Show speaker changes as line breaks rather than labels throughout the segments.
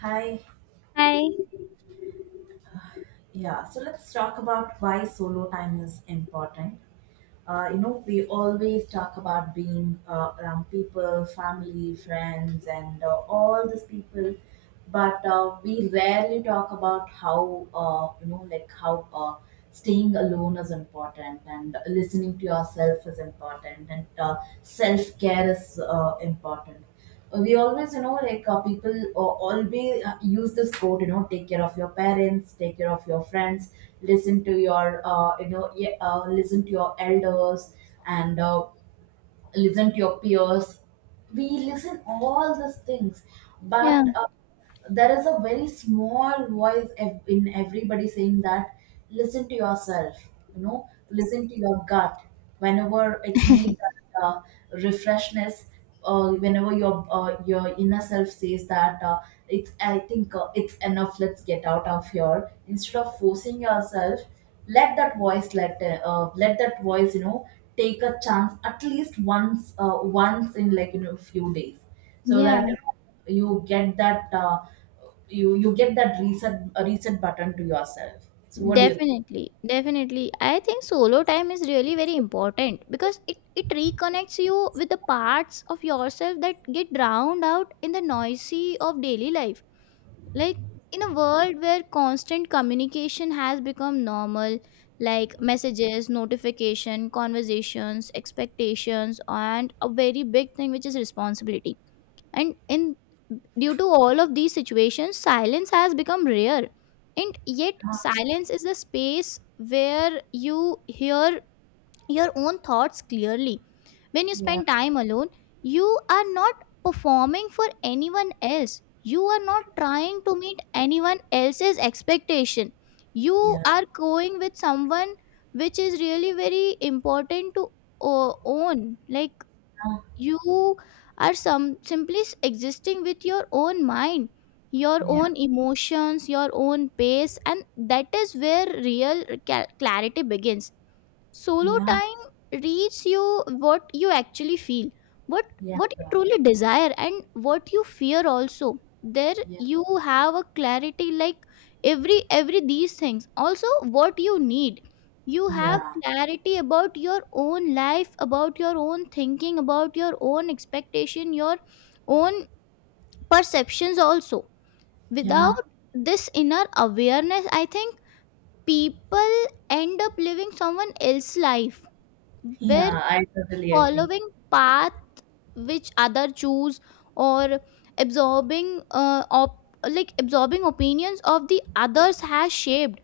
Hi,
Hi.
yeah. So let's talk about why solo time is important. We always talk about being around people, family, friends, and all these people, but we rarely talk about how you know, like how staying alone is important, and listening to yourself is important, and self care is important. We always, like, people always use this quote, take care of your parents, take care of your friends, listen to your elders, and listen to your peers. We listen all these things,
Yeah,
but there is a very small voice in everybody saying that listen to yourself. Listen to your gut whenever it needs that refreshness. Whenever your inner self says that it's I think it's enough, let's get out of here instead of forcing yourself. Let that voice let let that voice you know take a chance at least once in, like, few days, so
yeah,
that you get that reset button to yourself. So what do you think?
definitely. Definitely. I think solo time is really very important because it reconnects you with the parts of yourself that get drowned out in the noisy of daily life. Like in a world where constant communication has become normal, like messages, notification, conversations, expectations, and a very big thing which is responsibility, and in due to all of these situations silence has become rare, and yet silence is the space where you hear your own thoughts clearly. When you
Yeah.
spend time alone you are not performing for anyone else, you are not trying to meet anyone else's expectation, you
Yeah.
are going with someone, which is really very important to own like you are some simply existing with your own mind, your
Yeah.
own emotions, your own pace, and that is where real clarity begins. Solo
Yeah.
time reads you what you actually feel, what
Yeah.
what you truly desire, and what you fear. Also there
Yeah.
you have a clarity like every these things also what you need. You have
Yeah.
clarity about your own life, about your own thinking, about your own expectation, your own perceptions also. Without
Yeah.
this inner awareness I think people end up living someone else's life, where
Yeah. I totally agree.
following path which other choose or absorbing like absorbing opinions of the others has shaped,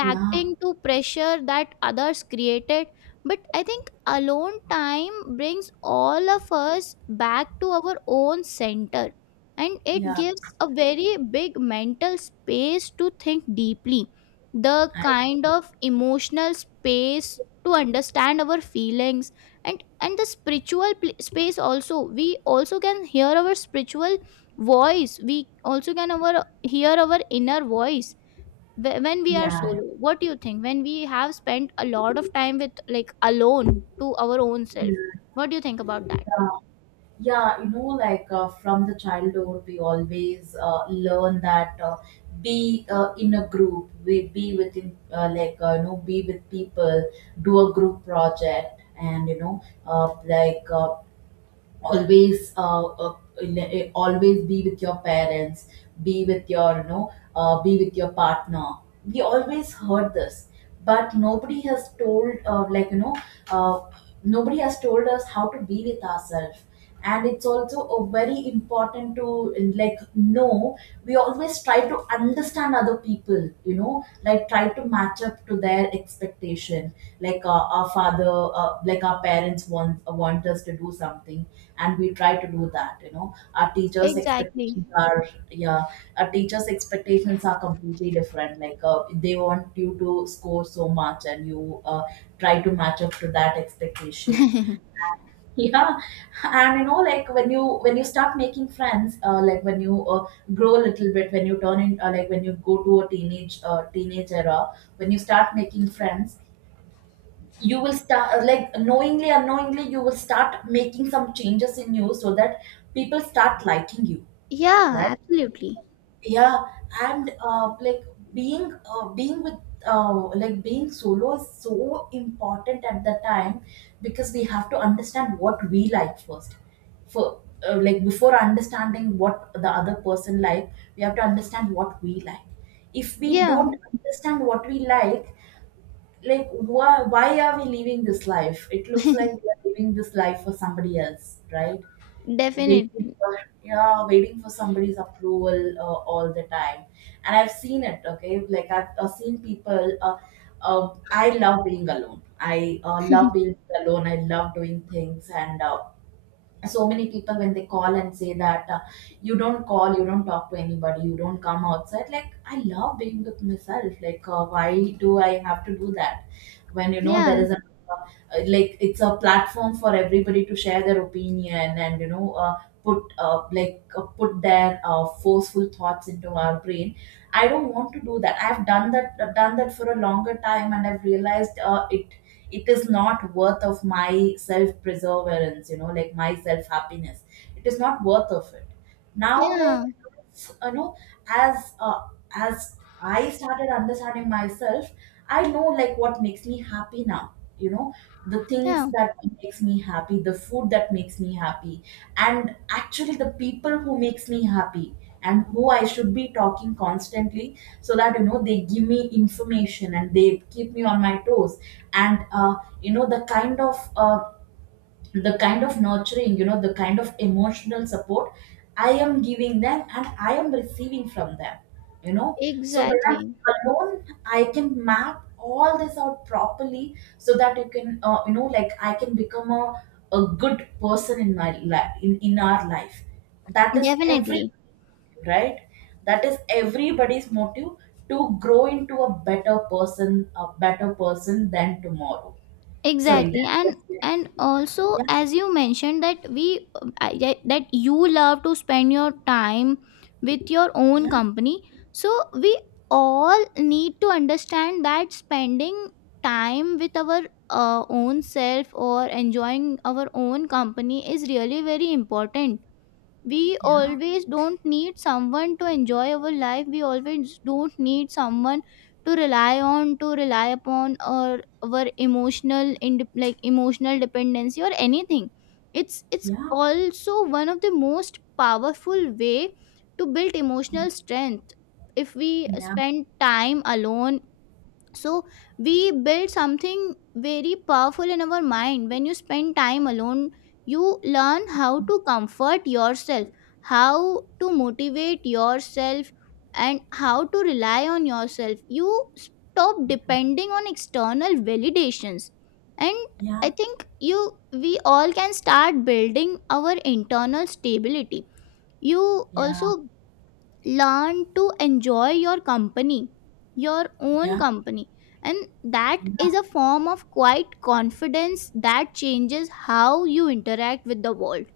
Yeah,
to pressure that others created. But I think alone time brings all of us back to our own center, and it
yeah,
gives a very big mental space to think deeply, the
I,
kind of emotional space to understand our feelings, and the spiritual space also. We also can hear our spiritual voice, we also can our hear our inner voice when we are
yeah,
solo. What do you think when we have spent a lot of time with like alone to our own self?
yeah,
What do you think about that?
yeah. Yeah. Like, from the childhood, we always learn that, be in a group, we be within, like you know, be with people, do a group project, and you know, like always le- always be with your parents, be with your you know be with your partner. We always heard this, but nobody has told like you know uh, nobody has told us how to be with ourselves. And it's also a very important to like know. We always try to understand other people, like try to match up to their expectation. Like, our parents want us to do something, and we try to do that. Our teachers'
Exactly.
expectations are, yeah, our teachers expectations are completely different. Like, they want you to score so much, and you try to match up to that expectation. Yeah. And like when you start making friends, like when you grow a little bit, when you turn in like when you go to a teenage era, when you start making friends, you will start, like, knowingly unknowingly, you will start making some changes in you so that people start liking you,
Yeah,
right.
absolutely.
Yeah. And like being being with like being solo is so important at the time, because we have to understand what we like first. For Like, before understanding what the other person like, we have to understand what we like. If we
Yeah,
don't understand what we like, why are we living this life? It looks like we are living this life for somebody else, right? Waiting
definitely.
for, yeah, waiting for somebody's approval all the time. And I've seen it, okay, like I've seen people, I love being alone. I love doing things, and so many people, when they call and say that, you don't call, you don't talk to anybody, you don't come outside. Like, I love being with myself. Like, why do I have to do that? When, you know, there
Yeah,
is a— uh, it's a platform for everybody to share their opinion, and put their forceful thoughts into our brain. I don't want to do that. I've done that for a longer time, and I've realized, it is not worth of my self perseverance, like my self happiness. It is not worth of it now, like,
yeah,
you know as uh, as I started understanding myself, I know like what makes me happy now. you know the things
yeah,
that makes me happy, the food that makes me happy, and actually the people who makes me happy, and who I should be talking constantly, so that they give me information and they keep me on my toes. And you know the kind of uh, the kind of nurturing, the kind of emotional support I am giving them and I am receiving from them you know so when
exactly,
I'm alone, I can map all this out properly, so that you can, like, I can become a good person in my life, in our life. That is every
definitely,
Right. That is everybody's motive, to grow into a better person, a better person than tomorrow. Sorry,
exactly.
that was
and
it.
and also
Yeah,
as you mentioned that we that you love to spend your time with your own
yeah,
company, so we all need to understand that spending time with our own self or enjoying our own company is really very important. We
yeah,
always don't need someone to enjoy our life, we always don't need someone to rely on, to rely upon, or our emotional like emotional dependency or anything. It's
yeah,
also one of the most powerful way to build emotional strength if we
yeah,
spend time alone. So we build something very powerful in our mind. When you spend time alone you learn how to comfort yourself, how to motivate yourself, and how to rely on yourself. You stop depending on external validations, and
yeah,
I think you we all can start building our internal stability. You
yeah,
also learn to enjoy your company, your own
yeah,
company, and that is
yeah,
a form of quiet confidence that changes how you interact with the world.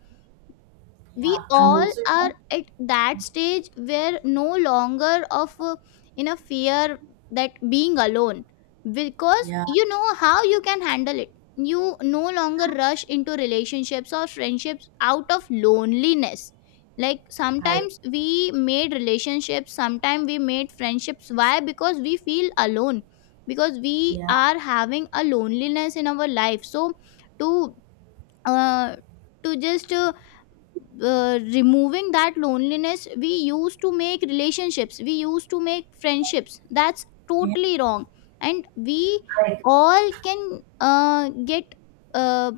yeah.
We
And
all
also,
are at that stage where no longer of in a fear that being alone, because
yeah,
you know how you can handle it. You no longer rush into relationships or friendships out of loneliness. Like
I,
sometimes we made relationships, sometimes we made friendships. Why? Because we feel alone, because we
yeah,
are having a loneliness in our life. So to uh, to just removing that loneliness we used to make relationships, we used to make friendships. That's
yeah,
totally wrong. And we
I,
all can get uh,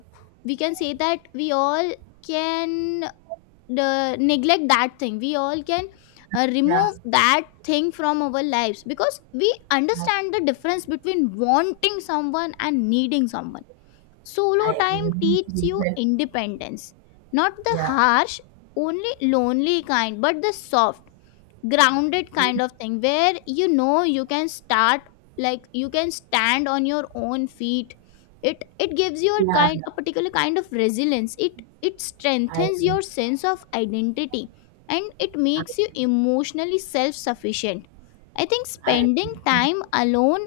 we can say that we all can neglect that thing, we all can
yeah,
remove that thing from our lives, because we
I,
understand the difference between wanting someone and needing someone. Solo
I agree.
time teaches
You
you
said,
independence, not the
yeah,
harsh, only lonely kind, but the soft, grounded
yeah,
kind of thing where you know you can start like you can stand on your own feet. It gives you a
yeah, yeah,
kind a particular kind of resilience. It
I
strengthens
agree.
your sense of identity, and it
I agree.
makes you emotionally self-sufficient. I think
I
spending
agree.
time alone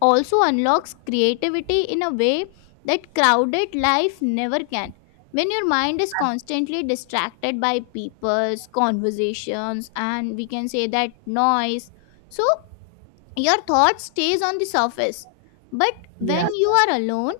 also unlocks creativity in a way that crowded life never can. When your mind is constantly distracted by people's conversations and we can say that noise, so your thought stays on the surface, but when
Yeah,
you
yeah,
are alone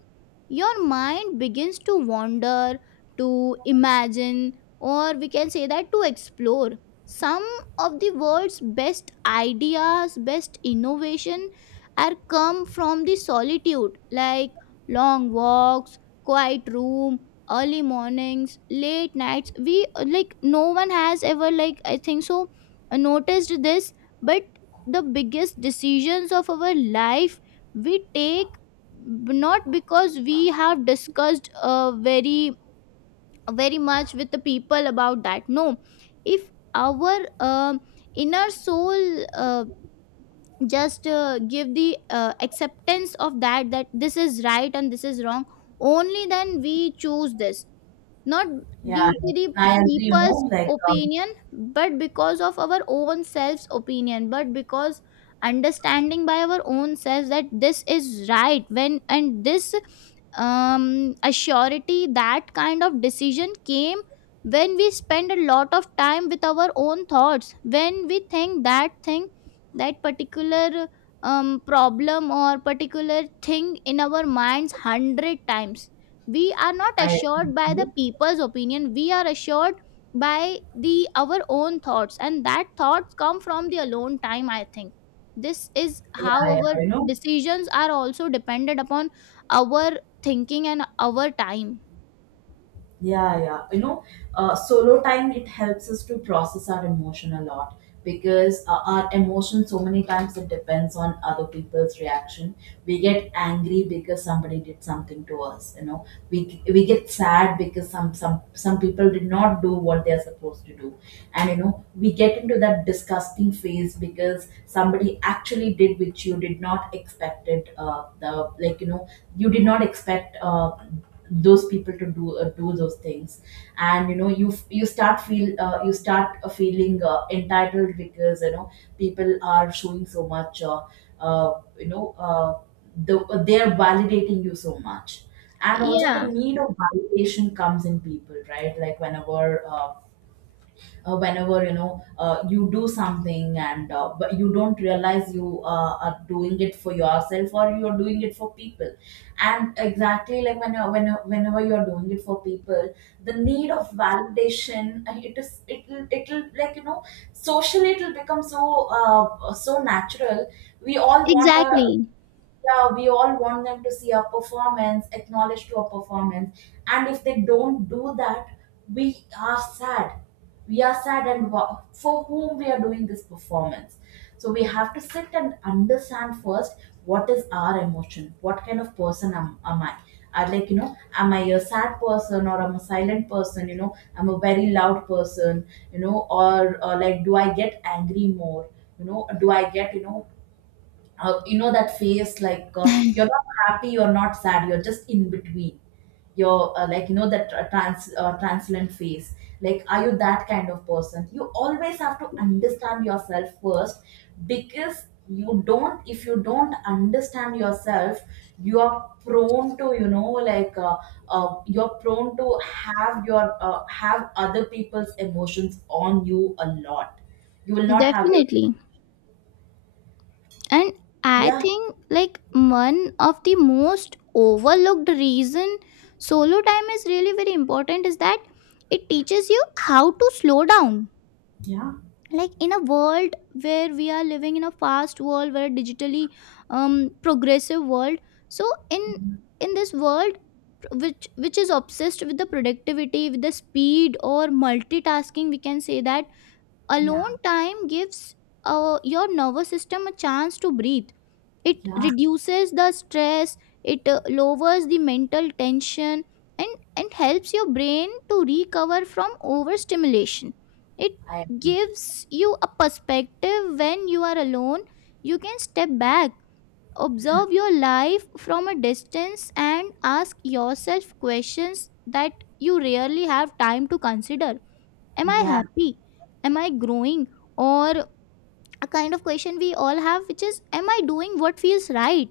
your mind begins to wander, to imagine, or we can say that to explore. Some of the world's best ideas, best innovation are come from the solitude, like long walks, quiet room, early mornings, late nights. We like no one has ever like I think so noticed this, but the biggest decisions of our life we take not because we have discussed very very much with the people about that. No, if our inner soul just give the acceptance of that, that this is right and this is wrong, only then we choose this. Not
yeah.
due to the
I agree.
people's opinion, but because of our own self's opinion, but because understanding by our own selves that this is right when, and this assurity, that kind of decision came when we spend a lot of time with our own thoughts, when we think that thing, that particular um problem or particular thing in our minds 100 times. We are not
I agree
assured by
with
the
you.
people's opinion, we are assured by the our own thoughts, and that thoughts come from the alone time. I think this is
Yeah,
how
yeah,
our decisions are also dependent upon our thinking and our time.
yeah, yeah. Solo time, it helps us to process our emotion a lot, because our emotion, so many times, it depends on other people's reaction. We get angry because somebody did something to us. We get sad because some people did not do what they are supposed to do, and we get into that disgusting phase because somebody actually did which you did not expected. The like you know You did not expect. Those people to do, those things, and you f- you start feel you start feeling entitled, because people are showing so much, uh, you know uh, they are validating you so much. And also the
Yeah,
need of validation comes in people, right? Like, whenever you do something, and, but you don't realize you are doing it for yourself, or you are doing it for people. And exactly, like, whenever you are doing it for people, the need of validation, it is it'll it'll like, socially, it'll become so natural. We all want a
exactly,
Yeah, we all want them to see our performance, acknowledge to our performance. And if they don't do that, we are sad. We are sad, and for whom we are doing this performance. So we have to sit and understand first, what is our emotion? What kind of person am I? Like, am I a sad person, or I'm a silent person, I'm a very loud person, or like, do I get angry more? Do I get, you know that phase, like, you're not happy, you're not sad, you're just in between, you're like, that transient phase. Like, are you that kind of person? You always have to understand yourself first, because you don't if you don't understand yourself, you are prone to you know like you're prone to have your have other people's emotions on you a lot. You will not have your—
definitely. And I
yeah,
think like one of the most overlooked reason solo time is really very important is that it teaches you how to slow down.
yeah,
Like in a world where we are living in a fast world where digitally um progressive world, so in in this world which is obsessed with the productivity, with the speed, or multitasking we can say that,
yeah.
alone time gives your nervous system a chance to breathe. It
Yeah,
reduces the stress, it lowers the mental tension, and helps your brain to recover from overstimulation. It
I
gives you a perspective. When you are alone you can step back, observe your life from a distance, and ask yourself questions that you rarely have time to consider. Am I
yeah,
happy? Am I growing? Or a kind of question we all have, which is, am I doing what feels right?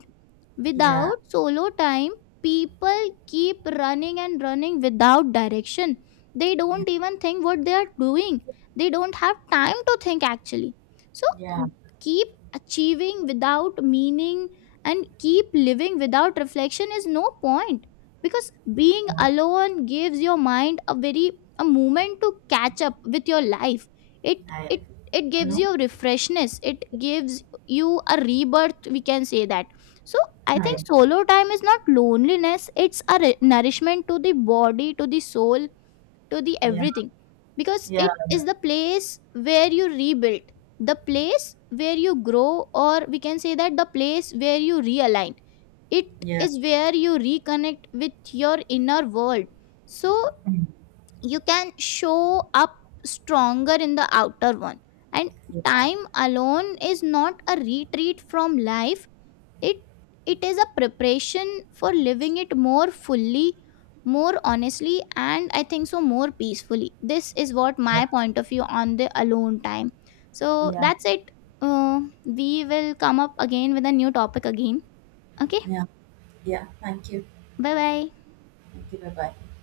yeah,
Without solo time, people keep running and running without direction. They
yeah,
don't even think what they are doing, they don't have time to think actually. So,
yeah,
keep achieving without meaning and keep living without reflection is no point, because being alone gives your mind a very a moment to catch up with your life. it
I agree.
it it
You
gives
know,
you a refreshness, it gives you a rebirth we can say that. So I
I
think solo time is not loneliness, it's a nourishment to the body, to the soul, to the
Yeah,
everything, because
yeah,
it is the place where you rebuild, the place where you grow, or we can say that the place where you realign. It
yeah,
is where you reconnect with your inner world, so
mm,
you can show up stronger in the outer one. And
yeah,
time alone is not a retreat from life, it it is a preparation for living it more fully, more honestly, and I think so more peacefully. This is what
yeah,
my point of view on the alone time. So
yeah,
that's it. We will come up again with a new topic again. Okay.
yeah, yeah. Thank you.
Bye bye.
Thank you. Bye bye.